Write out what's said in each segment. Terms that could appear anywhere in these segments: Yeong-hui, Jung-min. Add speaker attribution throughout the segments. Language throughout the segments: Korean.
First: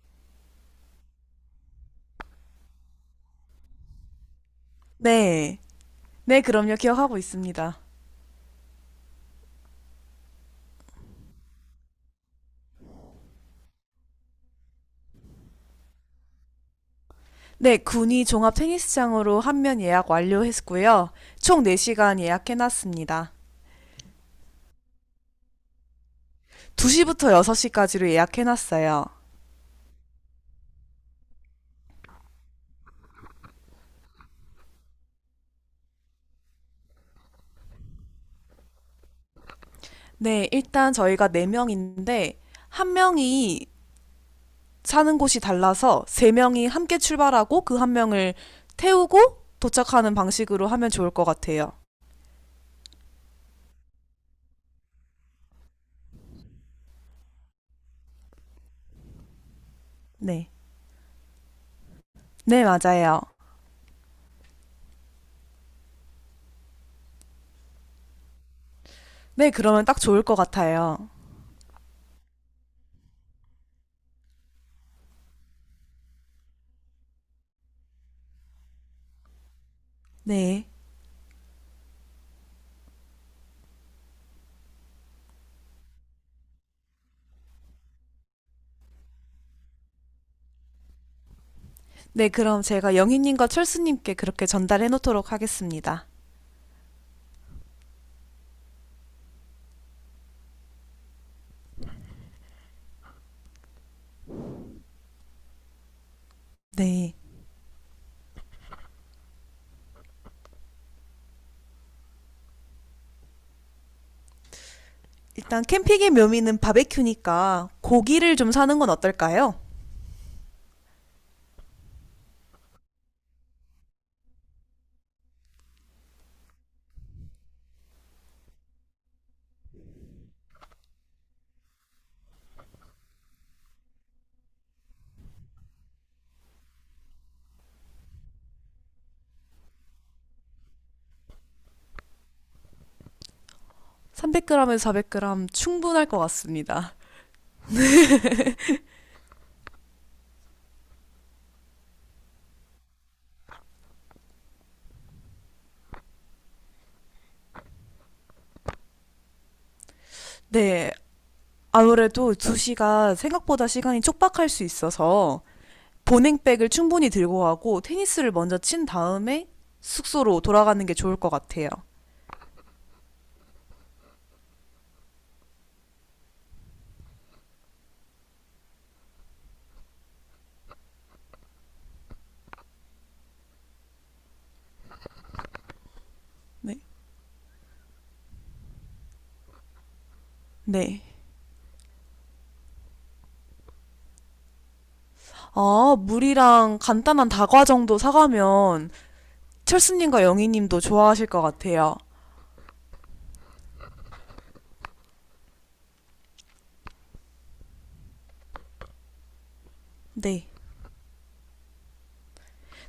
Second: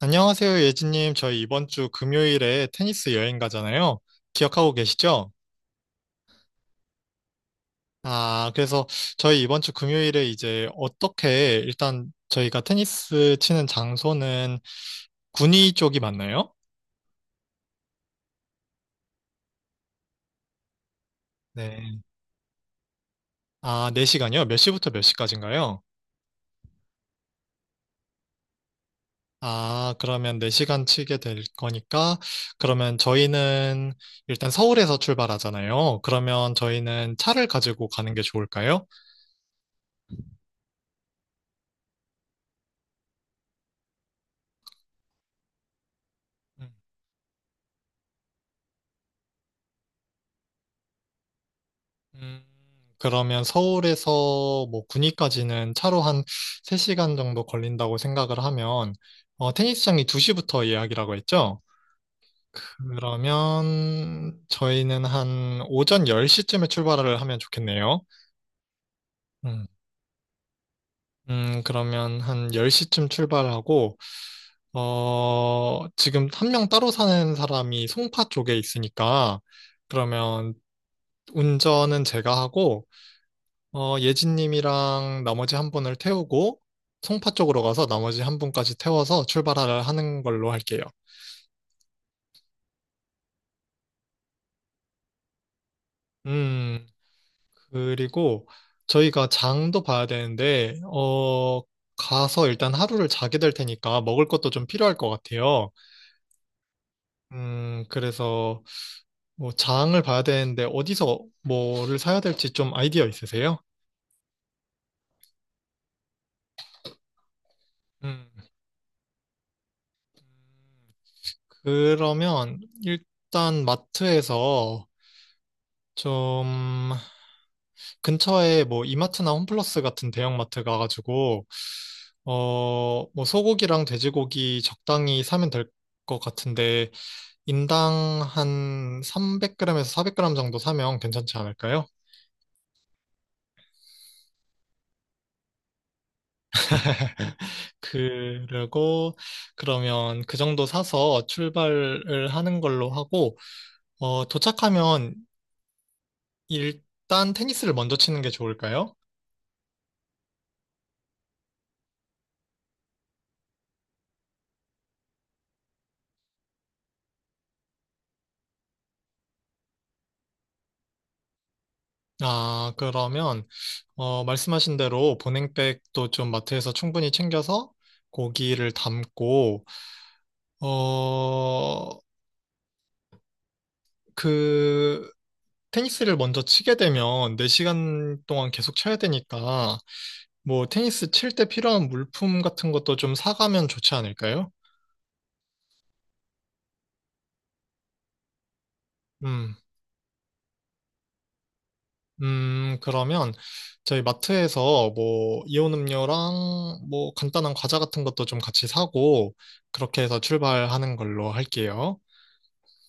Speaker 1: 안녕하세요, 예진님. 저희 이번 주 금요일에 테니스 여행 가잖아요. 기억하고 계시죠?
Speaker 2: 네. 네, 그럼요. 기억하고 있습니다.
Speaker 1: 그래서 저희 이번 주 금요일에 이제 어떻게 일단 저희가 테니스 치는 장소는 군위 쪽이 맞나요?
Speaker 2: 네, 군이 종합 테니스장으로 한 면 예약 완료했고요. 총
Speaker 1: 네.
Speaker 2: 4시간 예약해놨습니다.
Speaker 1: 아, 4시간이요? 몇 시부터 몇 시까지인가요?
Speaker 2: 2시부터 6시까지로 예약해놨어요.
Speaker 1: 아, 그러면 4시간 치게 될 거니까 그러면 저희는 일단 서울에서 출발하잖아요. 그러면 저희는 차를 가지고 가는 게 좋을까요?
Speaker 2: 네, 일단 저희가 4명인데, 한 명이 사는 곳이 달라서 3명이
Speaker 1: 음.
Speaker 2: 함께 출발하고 그 한 명을 태우고 도착하는 방식으로 하면 좋을 것 같아요.
Speaker 1: 음, 그러면 서울에서 뭐 구리까지는 차로 한 3시간 정도 걸린다고 생각을 하면, 테니스장이
Speaker 2: 네.
Speaker 1: 2시부터 예약이라고 했죠?
Speaker 2: 네, 맞아요.
Speaker 1: 그러면 저희는 한 오전 10시쯤에 출발을 하면 좋겠네요.
Speaker 2: 네,
Speaker 1: 음,
Speaker 2: 그러면 딱 좋을 것 같아요.
Speaker 1: 그러면 한 10시쯤 출발하고, 지금 한 명 따로 사는 사람이 송파 쪽에 있으니까, 그러면
Speaker 2: 네.
Speaker 1: 운전은 제가 하고, 예진님이랑 나머지 한 분을 태우고 송파 쪽으로 가서 나머지 한 분까지 태워서 출발을 하는 걸로 할게요.
Speaker 2: 네, 그럼 제가 영희님과 철수님께 그렇게 전달해 놓도록 하겠습니다.
Speaker 1: 음, 그리고 저희가 장도 봐야 되는데, 가서 일단 하루를 자게 될 테니까 먹을 것도 좀 필요할 것 같아요.
Speaker 2: 네.
Speaker 1: 그래서 뭐 장을 봐야 되는데 어디서 뭐를 사야 될지 좀 아이디어 있으세요?
Speaker 2: 일단 캠핑의 묘미는 바베큐니까
Speaker 1: 음,
Speaker 2: 고기를 좀 사는 건 어떨까요?
Speaker 1: 그러면 일단 마트에서 좀 근처에 뭐 이마트나 홈플러스 같은 대형마트 가가지고 어 뭐 소고기랑 돼지고기 적당히 사면 될 것 같은데 인당 한 300g에서 400g 정도 사면 괜찮지 않을까요?
Speaker 2: 300g에서 400g 충분할 것 같습니다.
Speaker 1: 그리고 그러면 그 정도 사서 출발을 하는 걸로 하고 도착하면 일단 테니스를 먼저 치는 게 좋을까요?
Speaker 2: 네. 아무래도 2시가 생각보다 시간이 촉박할 수 있어서 보냉백을 충분히 들고 가고 테니스를 먼저 친 다음에 숙소로 돌아가는 게 좋을 것 같아요.
Speaker 1: 아, 그러면 말씀하신 대로 보냉백도 좀 마트에서 충분히 챙겨서 고기를 담고, 어, 그, 테니스를 먼저 치게
Speaker 2: 네.
Speaker 1: 되면 4시간 동안 계속 쳐야 되니까, 뭐,
Speaker 2: 네.
Speaker 1: 테니스 칠 때 필요한 물품 같은 것도 좀 사가면 좋지 않을까요?
Speaker 2: 아, 물이랑 간단한 다과 정도 사가면
Speaker 1: 음,
Speaker 2: 철수님과 영희님도 좋아하실 것 같아요.
Speaker 1: 그러면 저희 마트에서 뭐, 이온 음료랑 뭐, 간단한 과자 같은 것도 좀 같이 사고, 그렇게 해서
Speaker 2: 네.
Speaker 1: 출발하는 걸로 할게요.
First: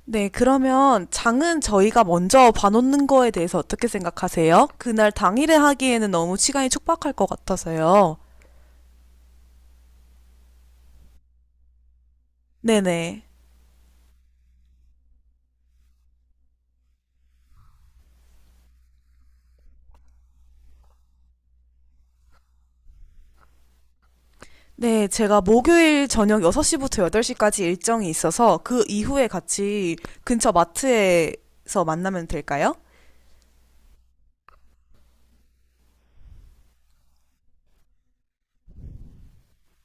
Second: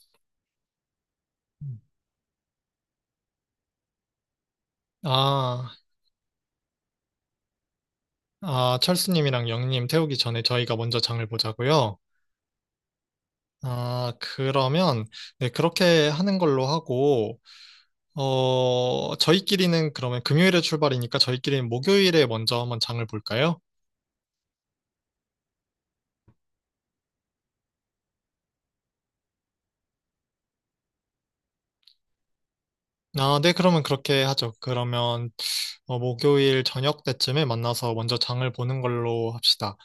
Speaker 2: 네, 그러면 장은
Speaker 1: 음.
Speaker 2: 저희가 먼저 봐놓는 거에 대해서 어떻게 생각하세요? 그날 당일에
Speaker 1: 아,
Speaker 2: 하기에는 너무 시간이 촉박할 것 같아서요.
Speaker 1: 아, 철수님이랑 영님 태우기 전에 저희가 먼저 장을 보자고요.
Speaker 2: 네네.
Speaker 1: 아, 그러면, 네, 그렇게 하는 걸로 하고, 저희끼리는 그러면 금요일에 출발이니까 저희끼리는 목요일에 먼저 한번 장을 볼까요?
Speaker 2: 네, 제가 목요일 저녁 6시부터 8시까지 일정이 있어서 그 이후에 같이 근처 마트에서 만나면 될까요?
Speaker 1: 아, 네, 그러면 그렇게 하죠. 그러면, 목요일 저녁 때쯤에 만나서 먼저 장을 보는 걸로 합시다.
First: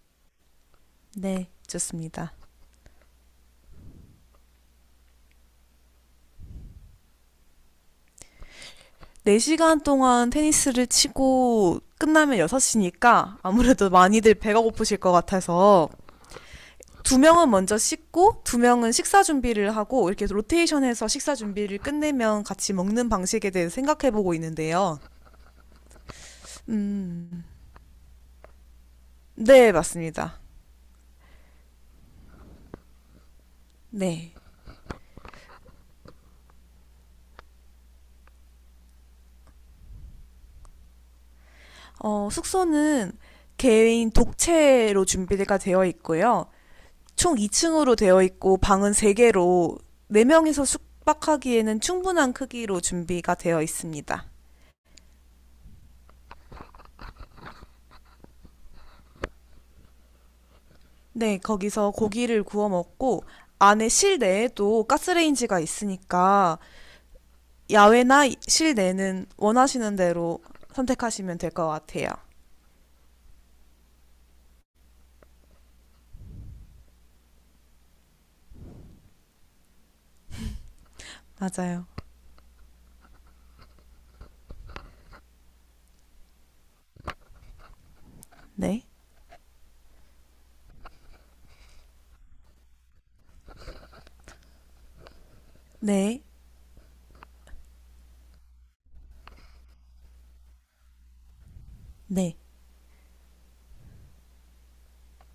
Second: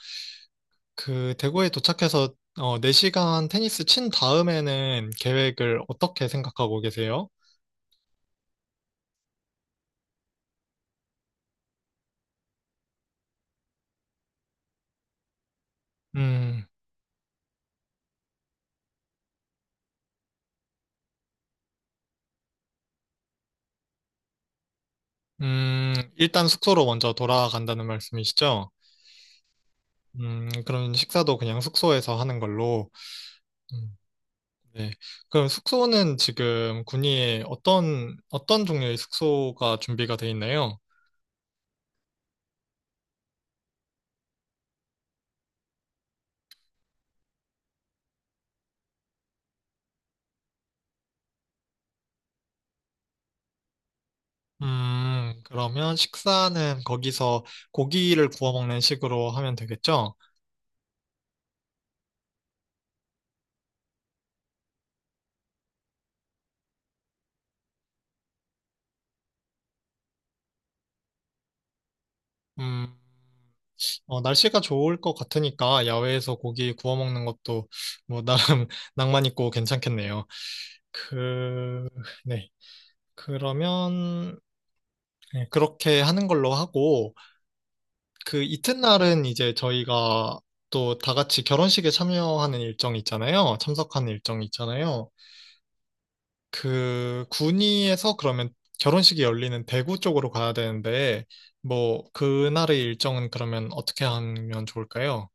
Speaker 2: 네,
Speaker 1: 대구에
Speaker 2: 좋습니다.
Speaker 1: 도착해서, 4시간 테니스 친 다음에는 계획을 어떻게 생각하고 계세요?
Speaker 2: 4시간 동안 테니스를 치고 끝나면 6시니까 아무래도 많이들 배가 고프실 것 같아서
Speaker 1: 음.
Speaker 2: 두 명은 먼저 씻고 두 명은 식사 준비를 하고 이렇게 로테이션해서 식사 준비를 끝내면 같이 먹는 방식에 대해 생각해 보고 있는데요.
Speaker 1: 일단 숙소로 먼저
Speaker 2: 음,
Speaker 1: 돌아간다는 말씀이시죠?
Speaker 2: 네, 맞습니다.
Speaker 1: 그럼 식사도 그냥 숙소에서 하는 걸로. 음,
Speaker 2: 네.
Speaker 1: 네. 그럼 숙소는 지금 군위에 어떤 종류의 숙소가 준비가 돼 있나요?
Speaker 2: 어, 숙소는 개인 독채로 준비가 되어 있고요. 총 2층으로 되어 있고 방은 3개로 4명이서 숙박하기에는 충분한 크기로 준비가 되어 있습니다.
Speaker 1: 그러면 식사는 거기서 고기를 구워 먹는 식으로 하면 되겠죠?
Speaker 2: 네, 거기서 고기를 구워 먹고 안에 실내에도 가스레인지가 있으니까 야외나 실내는 원하시는 대로 선택하시면 될 것 같아요.
Speaker 1: 음, 날씨가 좋을 것 같으니까 야외에서 고기 구워 먹는 것도 뭐 나름 낭만 있고 괜찮겠네요.
Speaker 2: 맞아요.
Speaker 1: 그, 네. 그러면 네, 그렇게 하는 걸로 하고, 그
Speaker 2: 네.
Speaker 1: 이튿날은 이제 저희가 또 다 같이 결혼식에 참여하는 일정이 있잖아요. 참석하는 일정이 있잖아요.
Speaker 2: 네.
Speaker 1: 그 군위에서 그러면 결혼식이 열리는 대구 쪽으로 가야 되는데, 뭐,
Speaker 2: 네.
Speaker 1: 그날의 일정은 그러면 어떻게 하면 좋을까요?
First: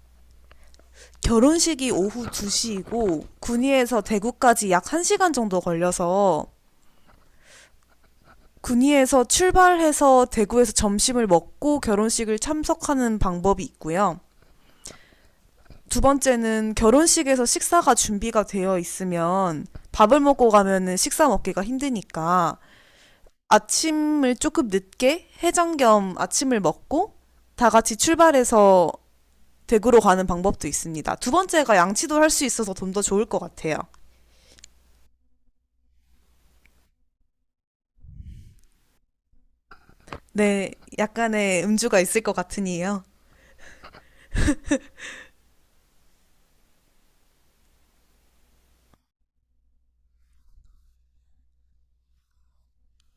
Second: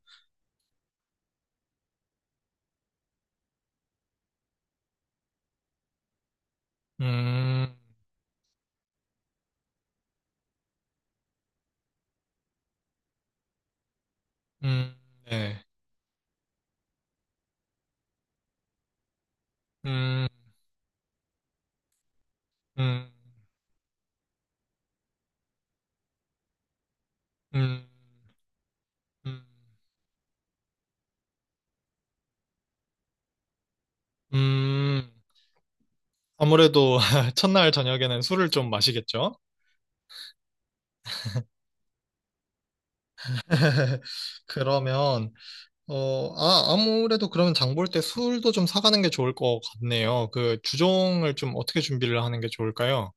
Speaker 2: 결혼식이 오후 2시이고 군위에서 대구까지 약 1시간 정도 걸려서
Speaker 1: 음,
Speaker 2: 군위에서 출발해서 대구에서 점심을 먹고 결혼식을 참석하는 방법이 있고요.
Speaker 1: 음, 네.
Speaker 2: 두 번째는 결혼식에서 식사가 준비가 되어 있으면 밥을
Speaker 1: 음,
Speaker 2: 먹고 가면은 식사 먹기가 힘드니까
Speaker 1: 음,
Speaker 2: 아침을 조금 늦게 해장 겸 아침을 먹고 다
Speaker 1: 음,
Speaker 2: 같이 출발해서
Speaker 1: 음,
Speaker 2: 댁으로 가는 방법도 있습니다. 두 번째가 양치도 할 수 있어서 좀 더 좋을 것 같아요.
Speaker 1: 음. 아무래도 첫날 저녁에는 술을 좀 마시겠죠?
Speaker 2: 네, 약간의 음주가 있을 것 같으니요.
Speaker 1: 그러면 아무래도 그러면 장볼 때 술도 좀 사가는 게 좋을 것 같네요. 그 주종을 좀 어떻게 준비를 하는 게 좋을까요?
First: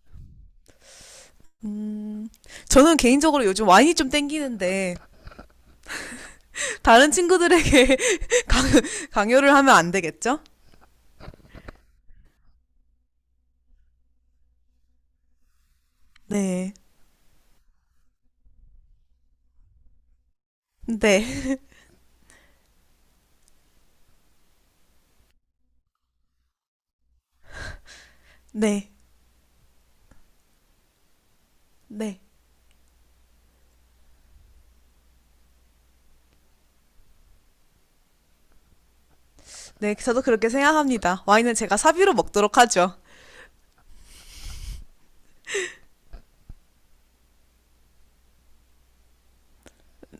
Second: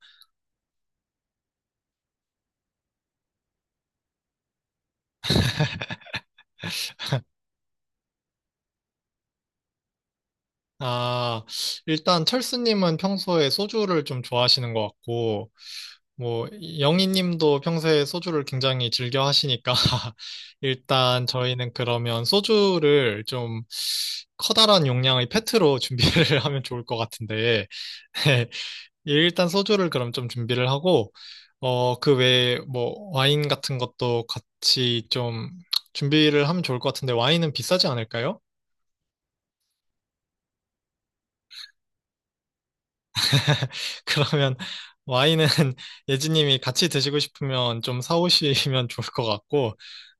Speaker 2: 음, 저는 개인적으로 요즘 와인이 좀 땡기는데 다른 친구들에게 강요를 하면 안 되겠죠?
Speaker 1: 아, 일단 철수님은 평소에 소주를 좀 좋아하시는 것 같고, 뭐
Speaker 2: 네,
Speaker 1: 영희님도 평소에 소주를 굉장히 즐겨 하시니까
Speaker 2: 네,
Speaker 1: 일단 저희는 그러면 소주를 좀 커다란 용량의 페트로 준비를 하면 좋을 것 같은데. 예,
Speaker 2: 네,
Speaker 1: 일단 소주를 그럼 좀 준비를 하고, 그
Speaker 2: 네,
Speaker 1: 외에 뭐 와인 같은 것도 같이 좀 준비를 하면 좋을 것 같은데 와인은 비싸지 않을까요?
Speaker 2: 네. 저도 그렇게 생각합니다. 와인은 제가 사비로 먹도록 하죠.
Speaker 1: 그러면 와인은 예지님이 같이 드시고 싶으면 좀 사오시면 좋을 것 같고,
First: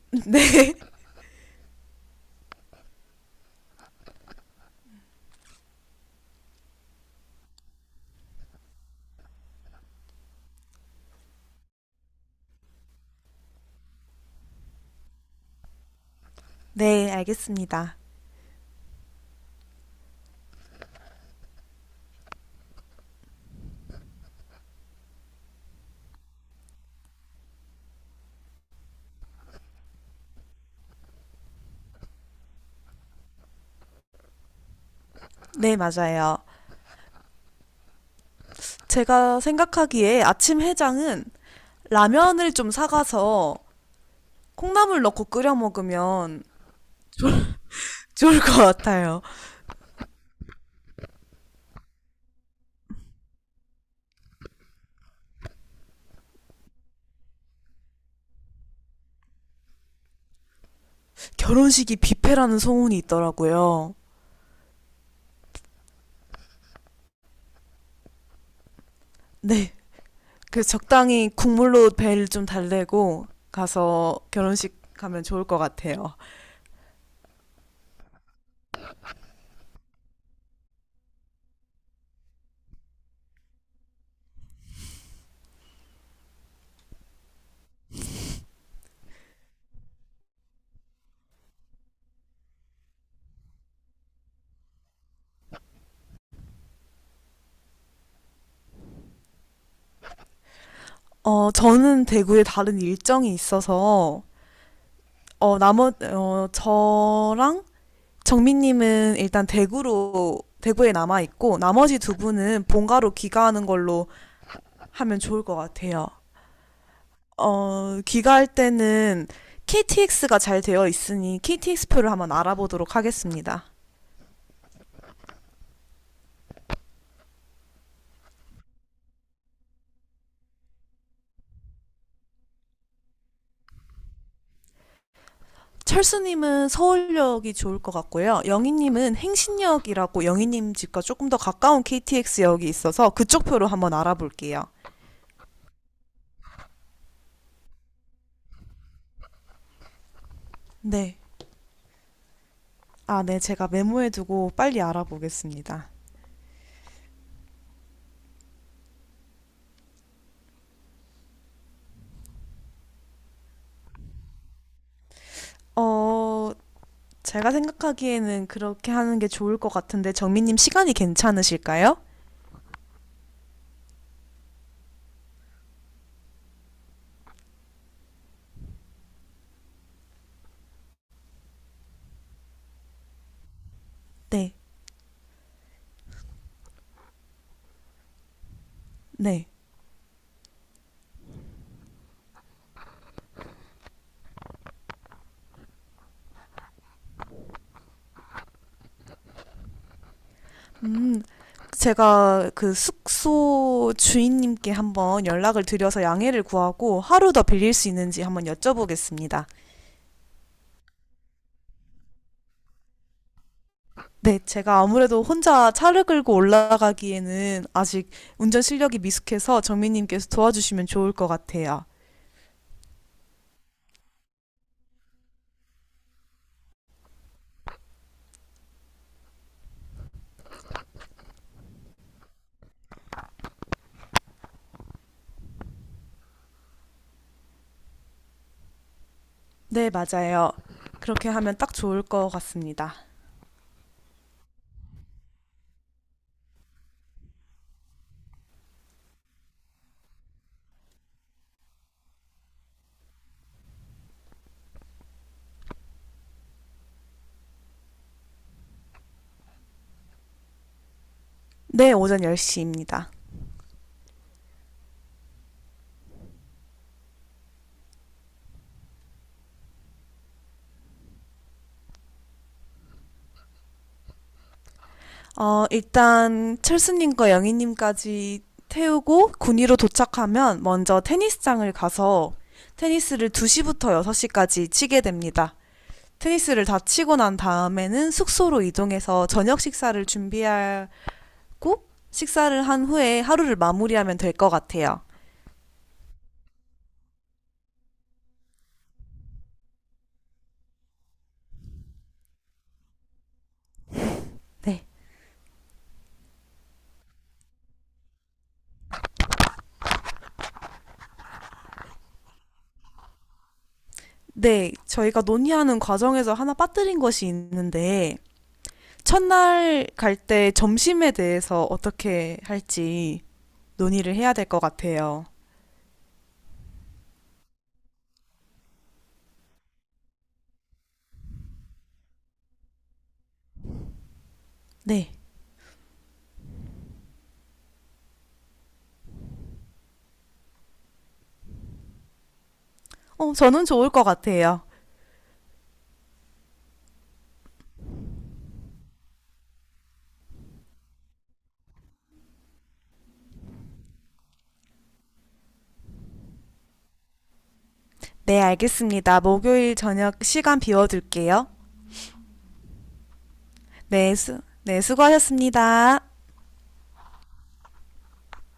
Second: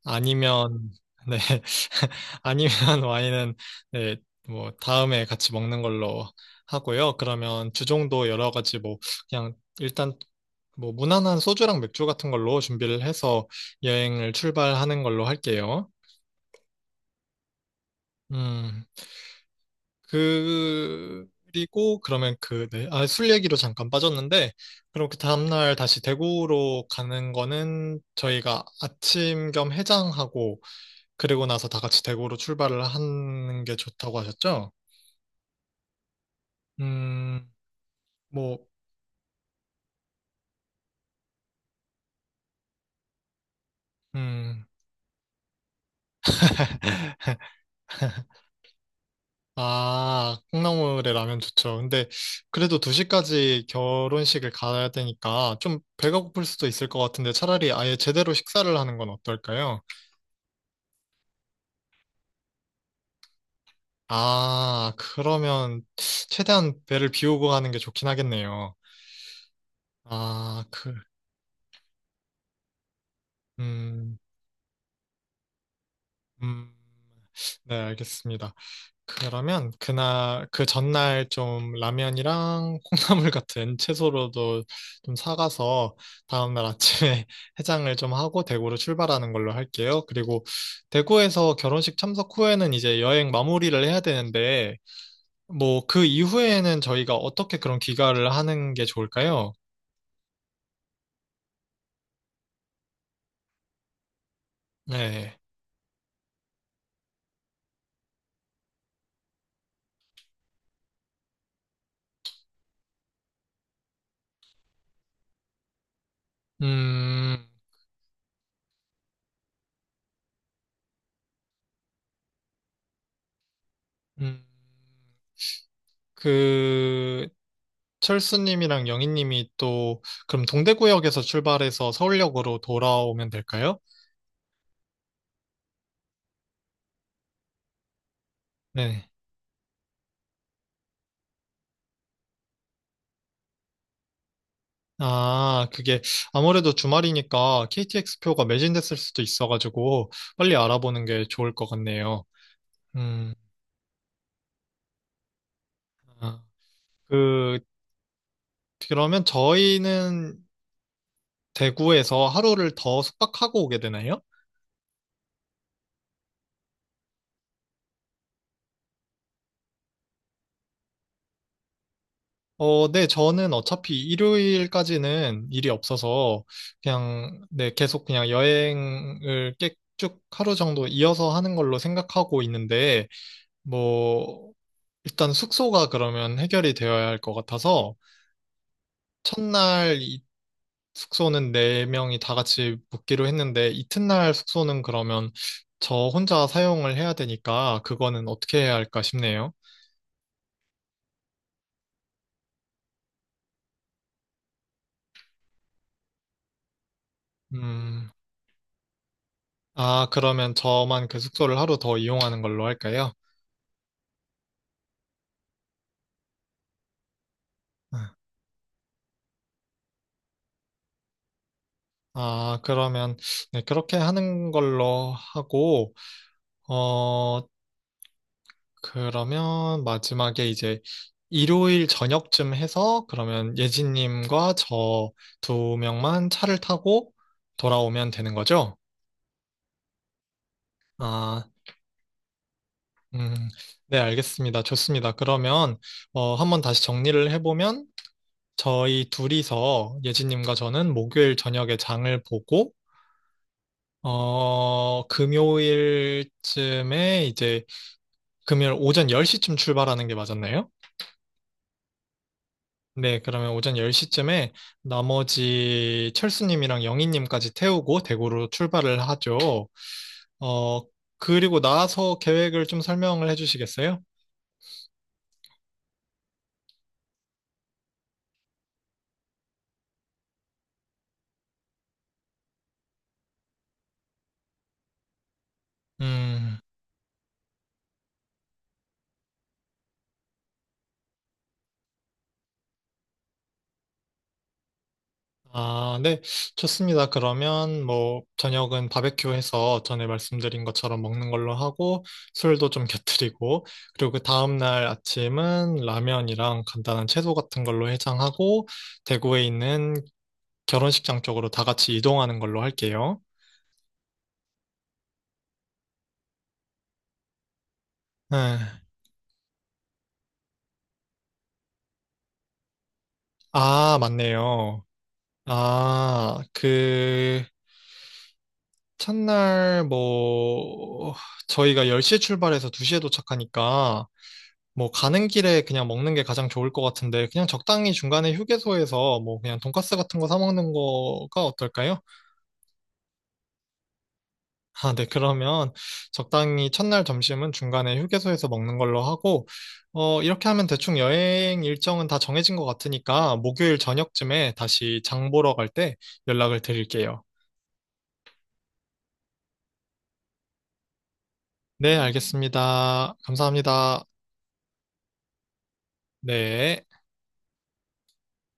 Speaker 1: 아니면, 네, 아니면 와인은, 네, 뭐, 다음에 같이 먹는 걸로 하고요. 그러면 주종도 여러 가지 뭐, 그냥 일단 뭐, 무난한 소주랑 맥주 같은 걸로 준비를 해서 여행을 출발하는 걸로 할게요.
Speaker 2: 네, 알겠습니다.
Speaker 1: 음. 그리고 그러면 네. 아, 술 얘기로 잠깐 빠졌는데, 그럼 그 다음날 다시 대구로 가는 거는 저희가 아침 겸 해장하고, 그리고 나서 다 같이 대구로 출발을 하는 게 좋다고 하셨죠?
Speaker 2: 네, 맞아요.
Speaker 1: 음, 뭐,
Speaker 2: 제가 생각하기에 아침 해장은 라면을 좀 사가서
Speaker 1: 음,
Speaker 2: 콩나물 넣고 끓여 먹으면 좋을 것 같아요.
Speaker 1: 아, 콩나물에 라면 좋죠. 근데 그래도 2시까지 결혼식을 가야 되니까 좀 배가 고플 수도 있을 것 같은데 차라리 아예 제대로 식사를 하는 건 어떨까요?
Speaker 2: 결혼식이 뷔페라는 소문이 있더라고요.
Speaker 1: 아, 그러면 최대한 배를 비우고 가는 게 좋긴 하겠네요.
Speaker 2: 네.
Speaker 1: 아,
Speaker 2: 그래서 적당히 국물로 배를 좀 달래고
Speaker 1: 음,
Speaker 2: 가서 결혼식 가면 좋을 것 같아요.
Speaker 1: 음, 네, 알겠습니다. 그러면 그날, 그 전날 좀 라면이랑 콩나물 같은 채소로도 좀 사가서 다음날 아침에 해장을 좀 하고 대구로 출발하는 걸로 할게요. 그리고 대구에서 결혼식 참석 후에는 이제 여행 마무리를 해야 되는데, 뭐 그 이후에는 저희가 어떻게 그런 귀가를 하는 게 좋을까요?
Speaker 2: 어, 저는 대구에 다른 일정이 있어서,
Speaker 1: 네.
Speaker 2: 저랑 정민님은 일단 대구로, 대구에 남아있고, 나머지 두 분은 본가로 귀가하는 걸로 하면 좋을 것 같아요.
Speaker 1: 음,
Speaker 2: 어, 귀가할 때는 KTX가 잘 되어 있으니 KTX표를 한번 알아보도록 하겠습니다.
Speaker 1: 음, 그, 철수님이랑 영희님이 또, 그럼 동대구역에서 출발해서 서울역으로 돌아오면 될까요?
Speaker 2: 철수님은 서울역이 좋을 것 같고요.
Speaker 1: 네.
Speaker 2: 영희님은 행신역이라고 영희님 집과 조금 더 가까운 KTX역이 있어서 그쪽 표로 한번 알아볼게요.
Speaker 1: 아, 그게 아무래도 주말이니까 KTX 표가 매진됐을 수도 있어가지고 빨리 알아보는
Speaker 2: 네.
Speaker 1: 게 좋을 것 같네요.
Speaker 2: 아,
Speaker 1: 음,
Speaker 2: 네. 제가 메모해두고 빨리 알아보겠습니다.
Speaker 1: 아, 그, 그러면 저희는 대구에서 하루를 더 숙박하고 오게 되나요?
Speaker 2: 어, 제가 생각하기에는 그렇게 하는 게 좋을 것 같은데 정민님 시간이 괜찮으실까요?
Speaker 1: 네, 저는 어차피 일요일까지는 일이 없어서 그냥, 네, 계속 그냥 여행을 쭉 하루 정도 이어서 하는 걸로 생각하고 있는데, 뭐,
Speaker 2: 네.
Speaker 1: 일단 숙소가 그러면 해결이 되어야 할 것 같아서,
Speaker 2: 네.
Speaker 1: 첫날 숙소는 네 명이 다 같이 묵기로 했는데, 이튿날 숙소는 그러면 저 혼자 사용을 해야 되니까, 그거는 어떻게 해야 할까 싶네요.
Speaker 2: 음, 제가 그 숙소 주인님께 한번 연락을 드려서 양해를 구하고 하루 더 빌릴 수
Speaker 1: 음,
Speaker 2: 있는지 한번 여쭤보겠습니다.
Speaker 1: 아, 그러면 저만 그 숙소를 하루 더 이용하는 걸로 할까요?
Speaker 2: 네, 제가 아무래도 혼자 차를 끌고 올라가기에는 아직 운전 실력이 미숙해서 정민님께서 도와주시면 좋을 것 같아요.
Speaker 1: 아, 그러면, 네, 그렇게 하는 걸로 하고, 어, 그러면 마지막에 이제 일요일 저녁쯤 해서 그러면 예진님과 저 두 명만 차를 타고 돌아오면 되는 거죠?
Speaker 2: 네, 맞아요. 그렇게
Speaker 1: 아,
Speaker 2: 하면 딱 좋을 것 같습니다.
Speaker 1: 음, 네, 알겠습니다. 좋습니다. 그러면, 한번 다시 정리를 해보면, 저희 둘이서 예진님과 저는 목요일 저녁에 장을 보고, 금요일쯤에 이제 금요일 오전 10시쯤 출발하는 게 맞았나요?
Speaker 2: 네, 오전 10시입니다.
Speaker 1: 네, 그러면 오전 10시쯤에 나머지 철수님이랑 영희님까지 태우고 대구로 출발을 하죠. 어, 그리고 나서 계획을 좀 설명을 해주시겠어요?
Speaker 2: 어, 일단 철수님과 영희님까지 태우고 군위로 도착하면 먼저 테니스장을 가서 테니스를 2시부터 6시까지 치게 됩니다.
Speaker 1: 음,
Speaker 2: 테니스를 다 치고 난 다음에는 숙소로 이동해서 저녁 식사를 준비하고 식사를 한 후에 하루를 마무리하면 될 것 같아요.
Speaker 1: 아, 네, 좋습니다. 그러면 뭐 저녁은 바베큐 해서 전에 말씀드린 것처럼 먹는 걸로 하고 술도 좀 곁들이고 그리고 그
Speaker 2: 네.
Speaker 1: 다음날 아침은 라면이랑 간단한 채소 같은 걸로 해장하고 대구에 있는 결혼식장 쪽으로 다 같이 이동하는 걸로 할게요.
Speaker 2: 네, 저희가 논의하는 과정에서 하나 빠뜨린 것이 있는데
Speaker 1: 네.
Speaker 2: 첫날 갈 때 점심에 대해서 어떻게 할지
Speaker 1: 아,
Speaker 2: 논의를 해야 될 것
Speaker 1: 맞네요.
Speaker 2: 같아요.
Speaker 1: 아, 첫날 뭐, 저희가 10시에 출발해서 2시에 도착하니까, 뭐,
Speaker 2: 네.
Speaker 1: 가는 길에 그냥 먹는 게 가장 좋을 것 같은데, 그냥 적당히 중간에 휴게소에서 뭐, 그냥 돈까스 같은 거 사 먹는 거가 어떨까요?
Speaker 2: 어, 저는 좋을 것 같아요.
Speaker 1: 아, 네, 그러면 적당히 첫날 점심은 중간에 휴게소에서 먹는 걸로 하고, 이렇게 하면 대충 여행 일정은 다 정해진 것 같으니까 목요일 저녁쯤에 다시 장 보러 갈 때 연락을 드릴게요.
Speaker 2: 네, 알겠습니다. 목요일 저녁 시간 비워둘게요.
Speaker 1: 네, 알겠습니다. 감사합니다.
Speaker 2: 네, 네, 수고하셨습니다.
Speaker 1: 네.